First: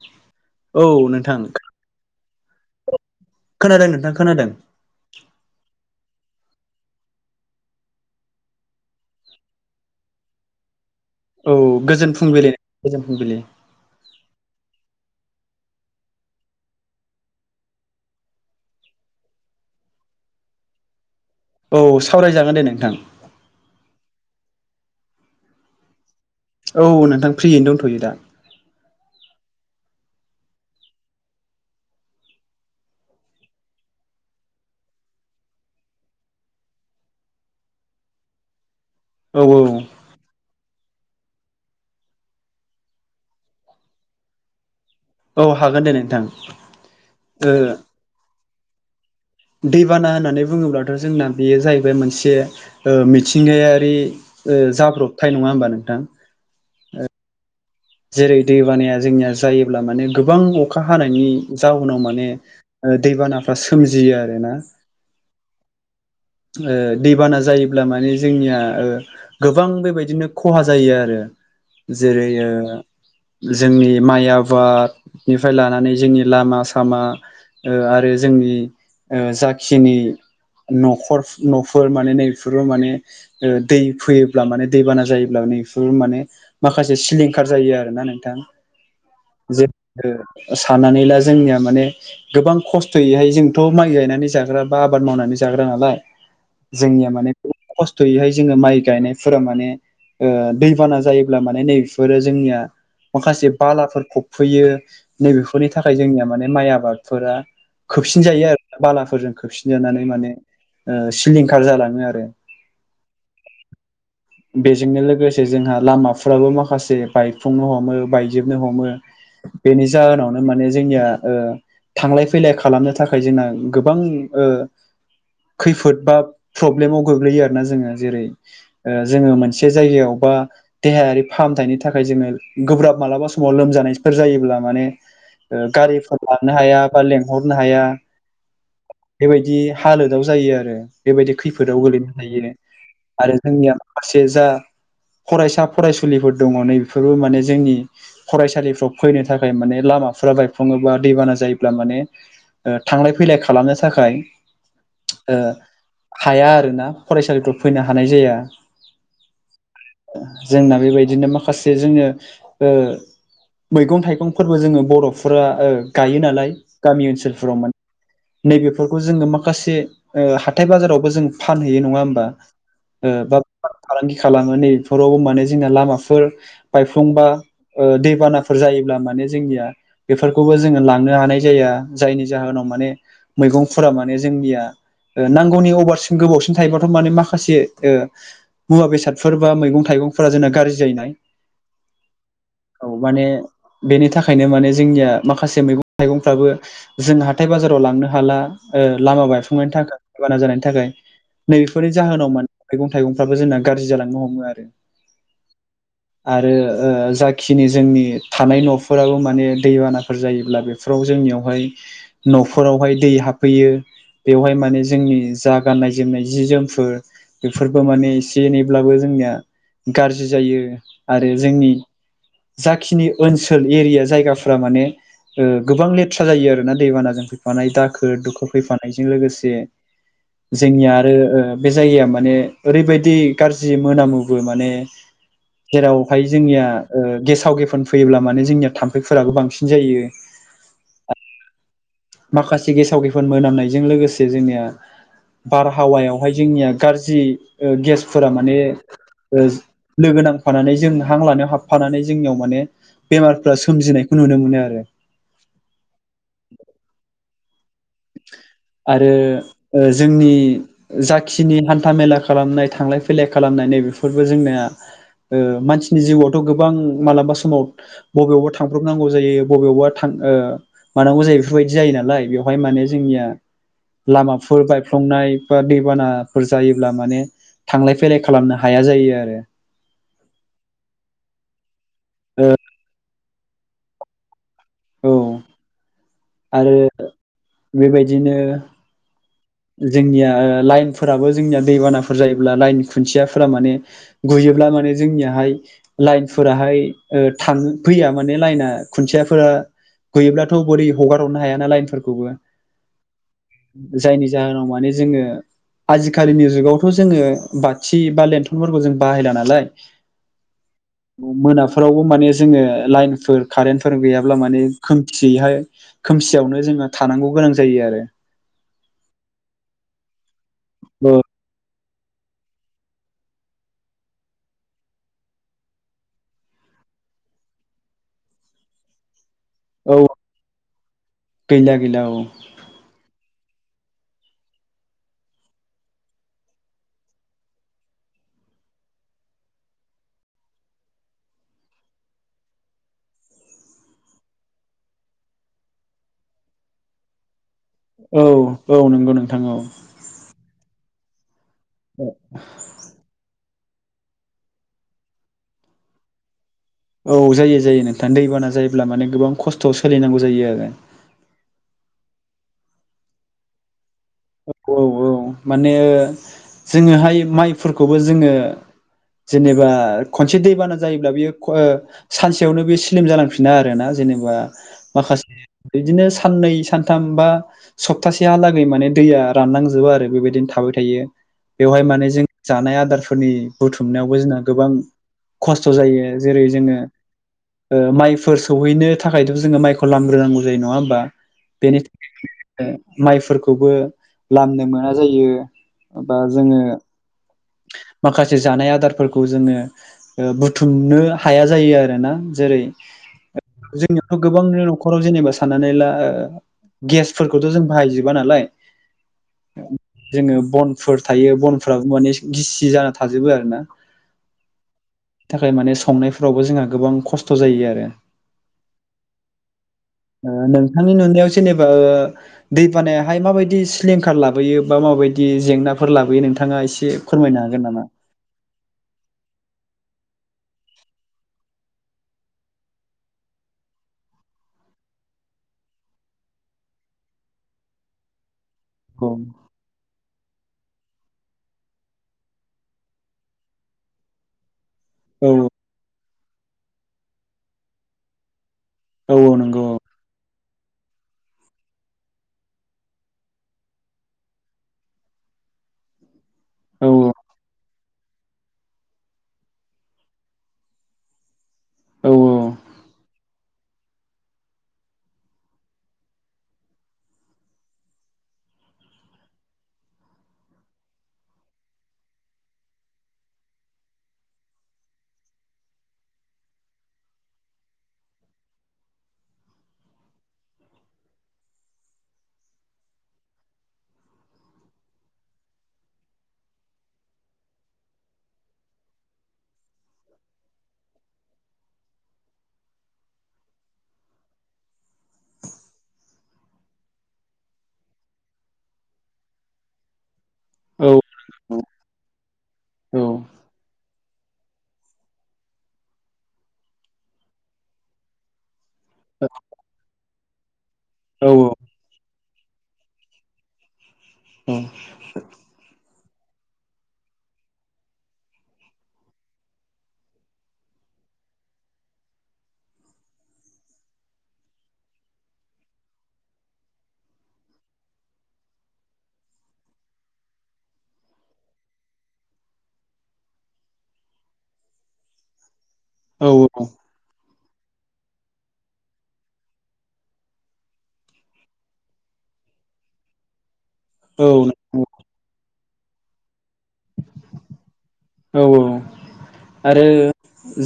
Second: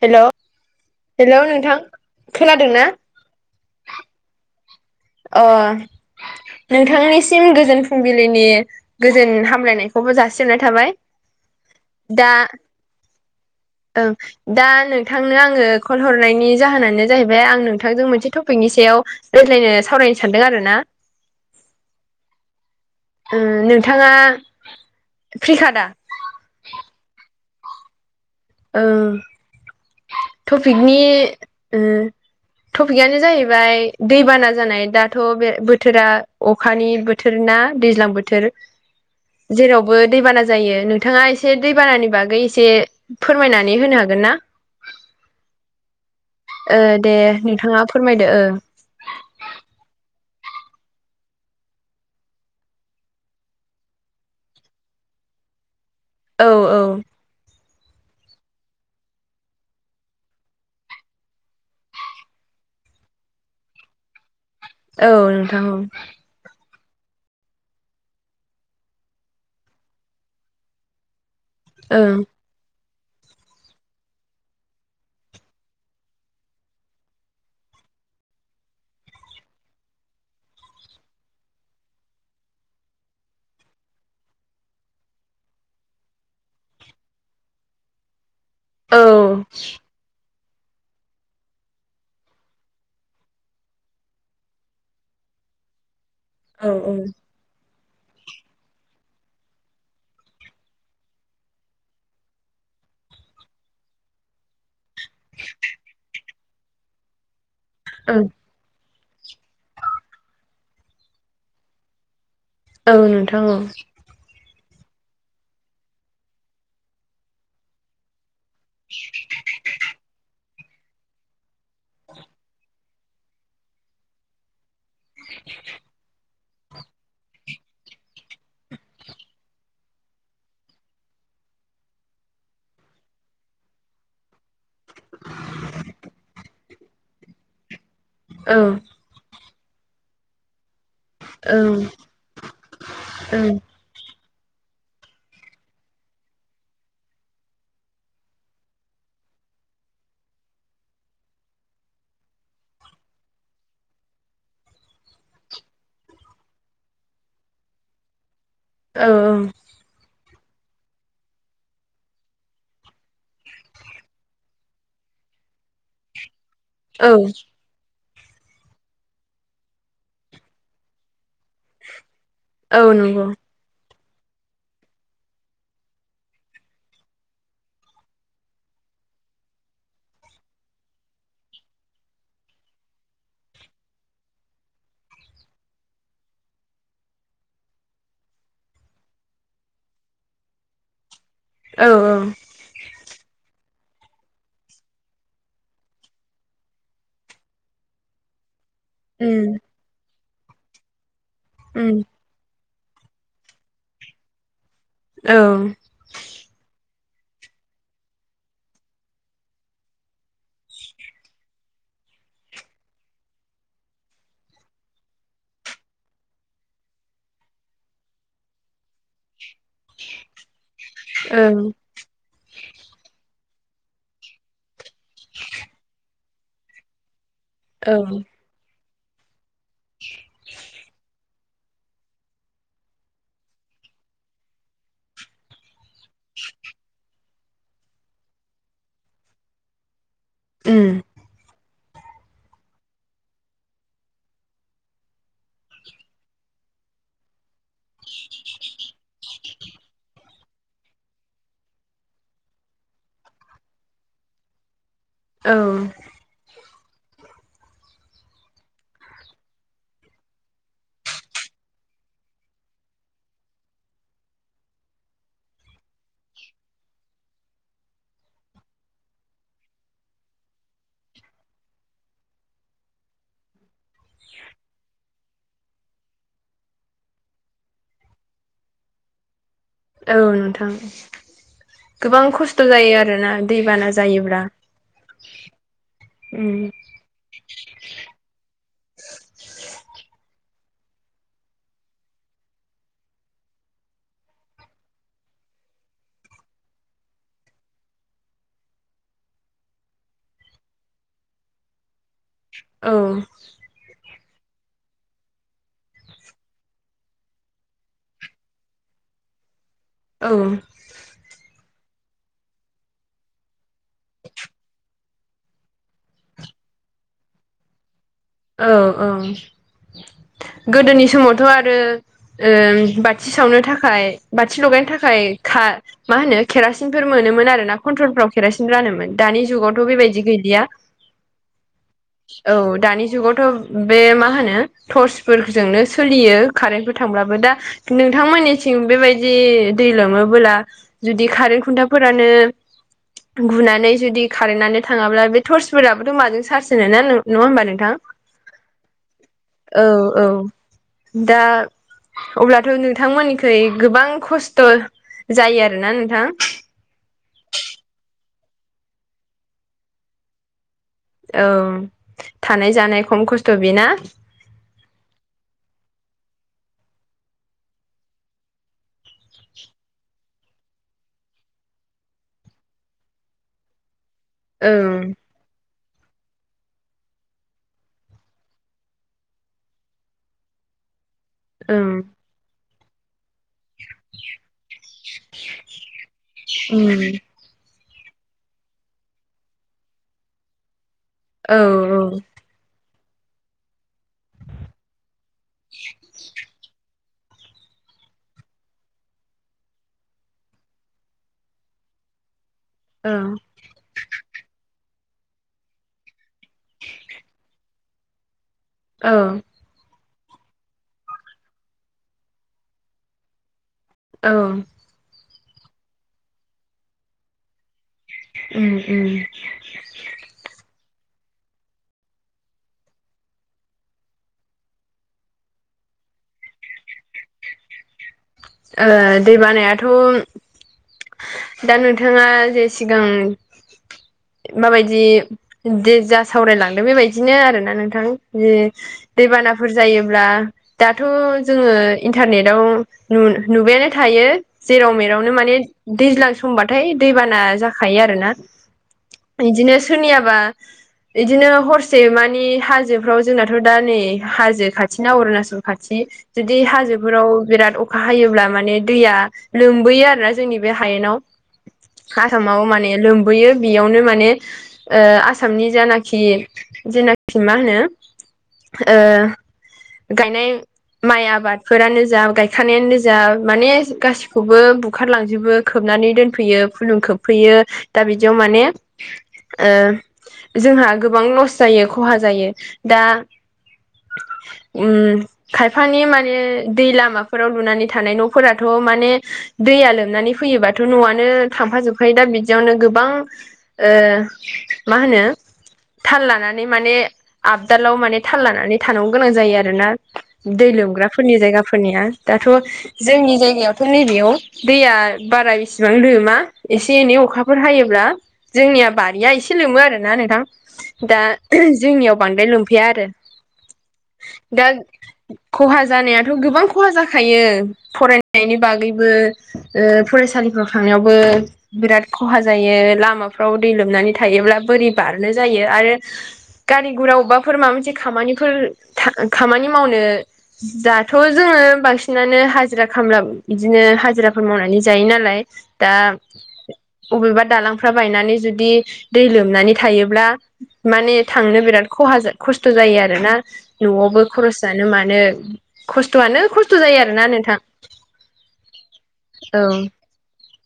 हेल' hello नोंथां खोनादोंना? खोनादों नोंथां खोनादों। अ नोंथांनिसिम गोजोन फुंबिलिनि गोजोन हामलायनायखौबो जासिहरनाय थाबाय। औ गोजोन फुंबिलि गोजोन फुंबिलि। औ दा नोंथांनो आङो कल हरनायनि जाहोनानो जाहैबाय आं नोंथांजों मोनसे टपिकनि सायाव रायज्लायनो सावरायनो सानदों आरो ना। औ सावरायजागोन दे नोंथां। उम नोंथाङा फ्रिखादा? औ नोंथां फ्रियैनो दंथ'यो दा। ओ टपिकनि ओ टपिकआनो जाहैबाय दैबाना जानाय दाथ' बे बोथोरा अखानि बोथोर थोर ना दैज्लां बोथोर। औ औ जेरावबो दैबाना जायो नोंथाङा एसे दैबानानि बागै एसे फोरमायनानै होनो हागोन ना औ हागोन दे नोंथां ओ दे ओ नोंथाङा फोर फोरमायदो ओ दैबाना होननानै बुङोब्लाथ' जोंना बेयो जाहैबाय मोनसे ओ मिथिंगायारि ओ जाब्रबथाय नङा होमबा नोंथां। औ औ। जेरै दैबानाया जोंनिया जायोब्ला माने गोबां अखा हानायनि जाउनाव माने ओ दैबानाफ्रा सोमजियो आरोना। औ नोंथां औ ओ दैबाना जायोब्ला माने जोंनिया ओ गोबां बेबायदिनो खहा जायो आरो औ ओं जेरै ओ-' जोंनि माइ आबादनिफ्राय लानानै जोंनि लामा सामा ओ आरो जोंनि ओ जाखिनि न'खर न'फोर माने नै बेफोरबो माने ओ दै फैयोब्ला माने दै बाना जायोब्ला नै बिफोरबो माने माखासे सिलिंखार जायो आरोना नोंथां औ जे साननानै ला जोंनिया माने गोबां खस्थ'यैहाय जोंथ' माइ गायनानै जाग्रा बा आबाद मावनानै जाग्रा नालाय औ जोंनिया माने खस्थ'यैहाय जोङो माइ गायनायफोरा माने ओ दैबाना जायोब्ला माने नै बेफोरो जोंनिया माखासे बालाफोर फबफैयो नैबेफोरनि थाखाय जोंनिया माने माइ आबाद फोरा खोबसिन ओं जायो आरो। बालाफोरजों खोबसिनजानानै माने ओ सिलिंखार जालाङो आरो। औ नोंथां औ। बेजोंनो लोगोसे जोंहा लामाफ्राबो माखासे बायफुंनो हमो बाइक जोबनो हमो बेनि जाहोनावनो माने जोंनिया ओ थांलाय फैलाय खालामनो थाखाय जोंना गोबां ओ खैफोद बा प्रब्लेमाव गोग्लैयो आरोना जोङो जेरै ओ जोङो मोनसे जायगायाव बा देहायारि फाहामथायनि थाखाय नि थाखाय जोङो गोब्राब मालाबा समाव लोमजानायफोर जायोब्ला माने ओ गारिफोर लांनो हाया बा लेंहरनो हाया औ। बेबायदि हालोदाव जायो आरो बेबायदि ओं खैफोदाव गोलैनो हायो आरो ओं जोंनिया माखासे जा फरायसा फरायसुलिफोर दङ' नै बेफोरबो माने जोंनि फरायसालिफ्राव फैनो थाखाय माने लामाफोरा बायफ्ल'ङोबा दैबाना जायोब्ला माने ओ थांलाय फैलाय खालामनो थाखाय ओ हाया आरोना फरायसालिफोराव फैनो हानाय जाया। औ औ जोंना बेबायदिनो माखासे जोङो ओ मैगं थाइगंफोरबो जोङो बर'फोरा गायो नालाय गामि औ ओनसोलफोराव माने नैबेफोरखौ जोङो माखासे हाथाय बाजारावबो जों फानहैयो नङा होमबा औ नंगौ बा बेफार फालांगि खालामो नै बेफोरावबो माने जोंना लामा फोर बायफ्लंबा दैबानाफोर जायोब्ला माने जोंनिया बेफोरखौबो जोङो लांनो हानाय जाया जायनि जाहोनाव माने मैगंफोरा माने जोंनिया नांगौनि अभारसिन गोबावसिम थायोबाथ' माने माखासे मुवा बेसादफोर बा मैगं थाइगंफोरा जोंना गाज्रि जायोनाय औ औ औ माने बेनि थाखायनो माने जोंनिया माखासे मैगं थाइगंफ्राबो जों हाथाय बाजाराव लांनो हाला लामा उम बायफ्लंनायनि थाखाय दैबाना जानायनि थाखाय नैबेफोरनि उम जाहोनाव मान मैगं थाइगंफ्राबो जोंना गाज्रि जालांनो हमो आरो औ आरो ओ जाखिनि जोंनि थानाय न'फोराबो माने दैबानाफोर जायोब्ला बे फ्राव जोंनियावहाय न'फोरावहाय दै हाबफैयो बेवहाय माने जोंनि जा गाननाय जोमनाय जि जोमफोर बेफोरबो माने एसे एनैब्लाबो जोंनिया गाज्रि जायो आरो जोंनि जाखिनि ओनसोल एरिया जायगाफ्रा माने गोबां लेथ खरसा जायो आरो ना दैबानाजों फैफानाय औ दाखोर दुखोर फैफानायजों लोगोसे जोंनिया आरो ओ बे जायगाया माने ओरैबायदि गाज्रि मोनामोबो माने जेरावहाय जोंनिया गेसाव गेफोन फैयोब्ला माने जोंनिया थाम्फैफोराबो बांसिन जायो ओम माखासे गेसाव गेफोन मोनामनायजों लोगोसे जोंनिया बारहावायावहाय जोंनिया गाज्रि ओ गेसफोरा माने लोगो नांफानानै जों हां लानायाव हाबफानानै जोंनियाव माने बेमारफ्रा सोमजिनायखौ नुनो मोनो आरो औ आरो जोंनि जाखिनि हान्था मेला खालामनाय थांलाय फैलाय खालामनाय नैबेफोरबो जोंनिया ओ मानसिनि जिउआवथ' गोबां मालाबा समाव बबेयावबा थांब्रबनांगौ जायो बबेयावबा थां ओ मानांगौ जायो बेफोरबायदि जायो नालाय बेयाव बेवहाय माने जोंनिया लामाफोर बायफ्लंनाय बा दैबानाफोर जायोब्ला माने थांलाय फैलाय खालामनो हाया जायो आरो औ नोंथां गोबां ओ खस्थ' जायो आरोना दैबाना जायोब्ला औ उम आरो बेबायदिनो जोंनिया लाइनफोराबो जोंनिया दैबानाफोर जायोब्ला लाइन खुन्थियाफोरा माने गुयोब्ला माने जोंनियाहाय लाइनफोराहाय ओ थां फैया माने लाइना खुन्थियाफोरा गुयोब्लाथ' बोरै हगार हरनो हायाना लाइनफोरखौबो औ जायनि जाहोनाव माने जोङो आजिखालिनि जुगावथ' जोङो बाथि बा लेन्थनफोरखौ जों बाहायला नालाय औ मोनाफोरावबो माने जोङो लाइनफोर कारेन्टफोर गैयाब्ला माने खोमथियैहाय खोमसियावनो जोङो थानांगौ गोनां जायो आरो औ-औ गोदोनि समावथ' आरो ओ बाथि सावनो थाखाय बाथि लगायनो थाखाय खा मा होनो केरासिनफोर मोनोमोन आरो ना कन्ट्रलफ्राव केरासिन रानोमोन दानि जुगाव था औ बेबायदि गैलिया गैला गैला औ दानि जु जुगावथ' बे मा होनो टर्सफोरजोंनो सोलियो कारेन्टफोर थांब्लाबो दा नोंथांमोननिथिं बेबायदि दै लोमोबोला जुदि खारेन खुन्थाफोरानो गुनानै जुदि कारेन्टनानो थाङाब्ला बे टर्सफोराबोथ' माजों चार्ज होनो ना नङा होमबा नोंथां औ-औ नंगौ नोंथां औ औ-औ दा औ अब्लाथ' नोंथांमोननिखौ जेरै गोबां खस्थ' जायो आरोना नोंथां औ जायो जायो नोंथां दैबाना जायोब्ला माने गोबां खस्थ'आव सोलिनांगौ जायो आरो औ थानाय जानाय खम खस्थ' बेना औ औ माने जोङोहाय माइफोरखौबो जोङो जेनेबा खनसे दैबाना जायोब्ला बियो सानसेयावनो बे स्लिम जालांफिना आरोना जेनेबा ओं माखासे बिदिनो साननै सानथाम बा सप्तासेहालागै माने दैया रानलांजोबो आरो बेबायदिनो थाबाय थायो बेवहाय ओं माने जों जानाय आदारफोरनि बुथुमनायावबो जोंना गोबां खस्थ' जायो जेरै जोङो उम ओ माइफोर सौहैनो थाखायथ' जोङो माइखौ लांग्रोनांगौ जायो नङा होमबा औ बेनि थाखाय माइफोरखौबो लामनो मोन मा जायो बा जोङो माखासे जानाय आदारफोरखौ जोङो ओ बुथुमनो हाया जायो आरोना जेरै ओ जोंनियावथ' गोबां न'खराव जेनेबा साननानै ला गेसफोरखौथ' जों बाहायजोबा नालाय औ जोङो बनफोर थायो बनफोराबो माने गिसि जाना थाजोबो आरोना औ थाखाय माने संनायफोरावबो जोंहा गोबां खस्थ' जायो आरो उम-उम नोंथांनि नुनायाव जेनेबा दै बानायाहाय माबायदि सिलिंखार लाबोयो बा माबायदि जेंनाफोर लाबोयो नोंथाङा एसे फोरमायनो हागोन नामा ओ दै बानायाथ' दा नोंथाङा जे सिगां माबायदि दे जा सावरायलांदों बेबायदिनो आरोना नोंथां जि औ दैबानाफोर जायोब्ला दाथ' जोङो इन्टारनेटाव नुबायानो थायो जेराव औ मेरावनो माने दैज्लां समबाथाय दैबाना जाखायो आरोना औ औ नंगौ बिदिनो सोरनियाबा बिदिनो हरसे मानि हाजोफ्राव जोंनाथ' दा नै हाजो खाथिनाा अरुणाचल खाथि जुदि औ हाजोफोराव बिराद अ अखा हायोब्ला माने दैया लोमबोयो आरोना जोंनि बे हायेनाव औ आसामाव माने लोमबोयो बेयावनो माने ओ आसामनि जानाखि जेनाखि मा होनो गायनाय माइ आबादफोरानो जा गाय खानायानो जा माने गासिखौबो बुखारलांजोबो खोबनानै दोनफैयो फुलुं खोबफैयो दा बिदियाव माने जोंहा गोबां लस जायो खहा जायो दा उम खायफानि माने दै लामा फोराव लुनानै थानाय न'फोराथ' माने दैया लोमनानै फैयोबाथ' न'आनो थांफ जोब ओमफ्राय दा बिदियावनो गोबां ओ मा होनो? थाल लानानै माने आबदालाव माने थाल लानानै थानांगौ गोनां जायो आरोना। दै औ लोमग्राफोरनि जायगाफोरनिया दाथ' औ जोंनि जायगायाव फोर नैनाययाव दैया बारा बेसेबां लोमा एसे एनै अखाफोर हायोब्ला जोंनिया बारिया एसे लोमो आरोोना नोंथां दा औ जोंनियाव बांद्राय लोमफैया आरो। दा खहा जानायाथ' गोबां खहा जाखायो थायो फरायनायनि बागैबो ओ फरायसालिफ्राव थांनायावबो बिराद खहा जायो लामाफ्राव दै लोमनानै थायोब्ला बोरै बारनो जायो आरो गारि गुरा अबेबाफोर माबा मोनसे खामानिफोर खामानि मावनो दाथ' जोङो बांसिन बिसिनानो हाजिरा खामला बिदिनो हाजिराफोर मावनानै जायो नालाय दा अबेबा दालांफ्रा बायनानै जुदि दै लोमनानै थायोब्ला माने थांनो बिराद खहा खस्थ' जायो आरोना। न'आवबो औ खरस जानो मानो खस्थ'आनो खस्थ' जायो आरोना नोंथां। औ औ औ आरो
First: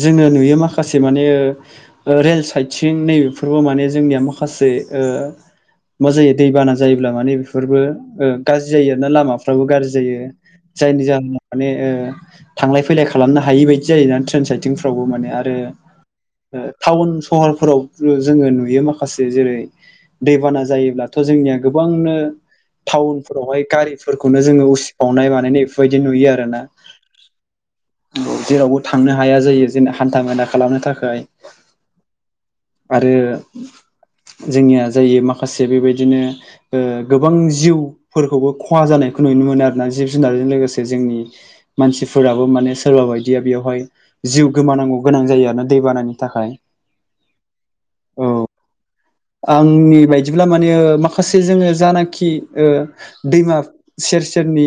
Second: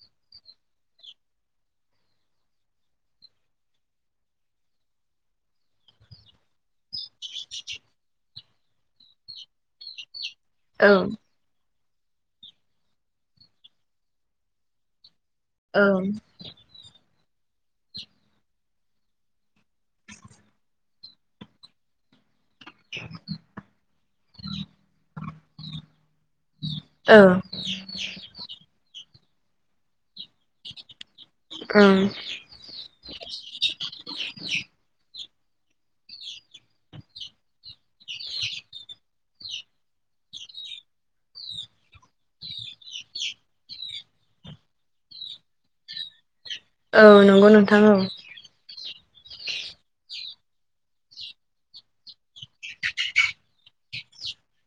जोङो नुयो माखासे माने रेल साइद सिं नैबेफोरबो माने जोंनिया माखासे ओ मा जायो दैबाना जायोब्ला माने बेफोरबो गाज्रि जायो आर ना लामाफ्राबो गाज्रि जायो। औ जायनि जाहोनाव माने थांलाय फैलाय खालामनो हायि बायदि जायोोना ट्रेन साइटिंफ्रावबो माने आरो औ टाउन सहरफोराव जोङो नुयो माखासे जेरै दैबाना जायोब्लाथ' जोंनिया गोबांनो टाउनफोरावहाय गारिफोरखौनो जोङो उसिबावनाय बानायनाय बेफोरबायदि नुयो आरो ना। औ जेरावबो थांनो हाया जायो जेनना हान्था मेला खालामनो थाखाय ओं आरो जोंनिया जायो माखासे बेबायदिनो ओ गोबां जिउ फोरखौबो खहा जानायखौ नुनो मोनो आरोोना जिब जुनारजों लोगोसे जोंनि मानसिफोराबो माने सोरबा बायदिया बेवहाय जिउ गोमानांगौ गोनां जायो आरो दै बानानि थाखाय। औ नंगौ नोंथां औ आंनि बायदिब्ला माने माखासे जोङो जानाखि ओ दैमा सेर सेरनि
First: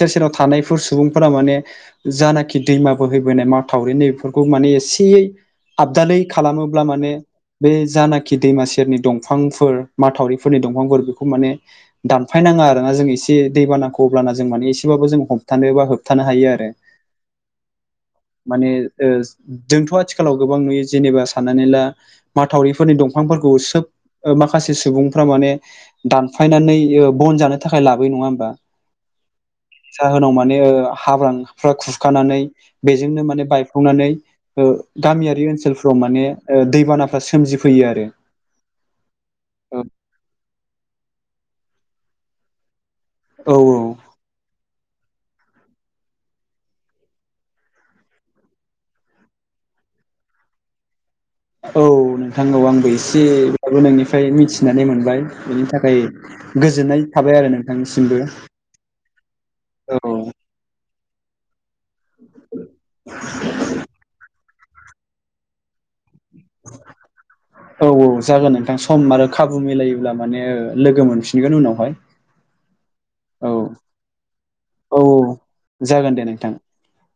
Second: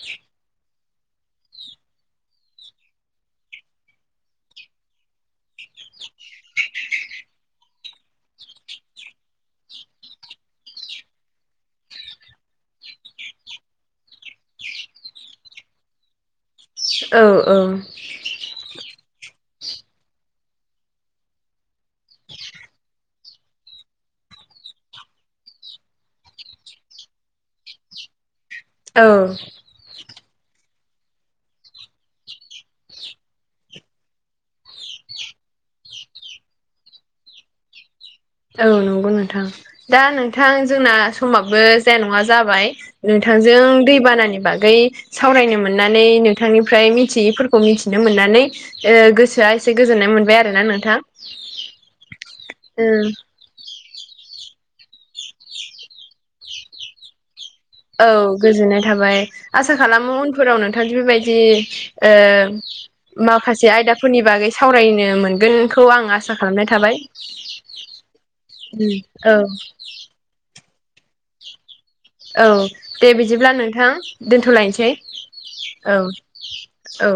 सेर सेराव थानायफोर सुबुंफोरा माने जानाखि दैम बोहैबोनाय माथावरि नै बेफोरखौ माने एसेयै आबदादै खालामोब्ला माने बे जानाखि जखि दैमा सेरनि दंफांफोर माथावरिफोरनि दंफांफोर बेखौ माने दानफायनाङा आरोना जों एसे दैबानाखौ अब्ला जों माने एसेबाबो जों हमथानो बा होबथानो हायो आरो। औ औ माने जोंथ' आथिखालाव गोबां नुयो जेनेबा साननानै ला माथावरिफोरनि दं। बिफांफोरखौ सोब माखासे सुबुंफ्रा माने दानफायनानै बन जानो थाखाय लाबोयो नङा होमबा? औ जाहोनाव माने हाब्रांफ्रा खुरखानानै बेजोंनो माने बायफ्लंनानै गामियारि ओनसोलफोराव माने दैबानाफ्रा सोमजिफैयो आरो। औ नंगौ नोंथां औ दा नोंथां जोंना समाबो जाया नङा जाबाय। औ नोंथांजों दै बानानि बागै सावरायनो मोननानै नोंथांनिफ्राय मिथियैफोरखौ मिथिनो मोननानै गोसोआ एसे गोजोननाय मोनबाय आरो ना नोंथां। औ नोंथां औ आंबो एसे नोंनिफ्राय मिथिनानै मोनबाय बेनि थाखाय गोजोननाय थाबाय आरो नों औ गोजोननाय थाबाय आसा औ खालामो उनफोराव नोंथां बेबायदि माखासे आयदाफोरनि बागै सावरायनो मोनगोनखौ आं आं औ औ जागोन नोंथां सम आरो औ खाबु मिलायोब्ला माने लोगो मोनफिनगोन उनावहाय औ दे औ बिदिब्ला नोंथां दोनथ'लायनोसै औ औ। जागोन दे नोंथां औ।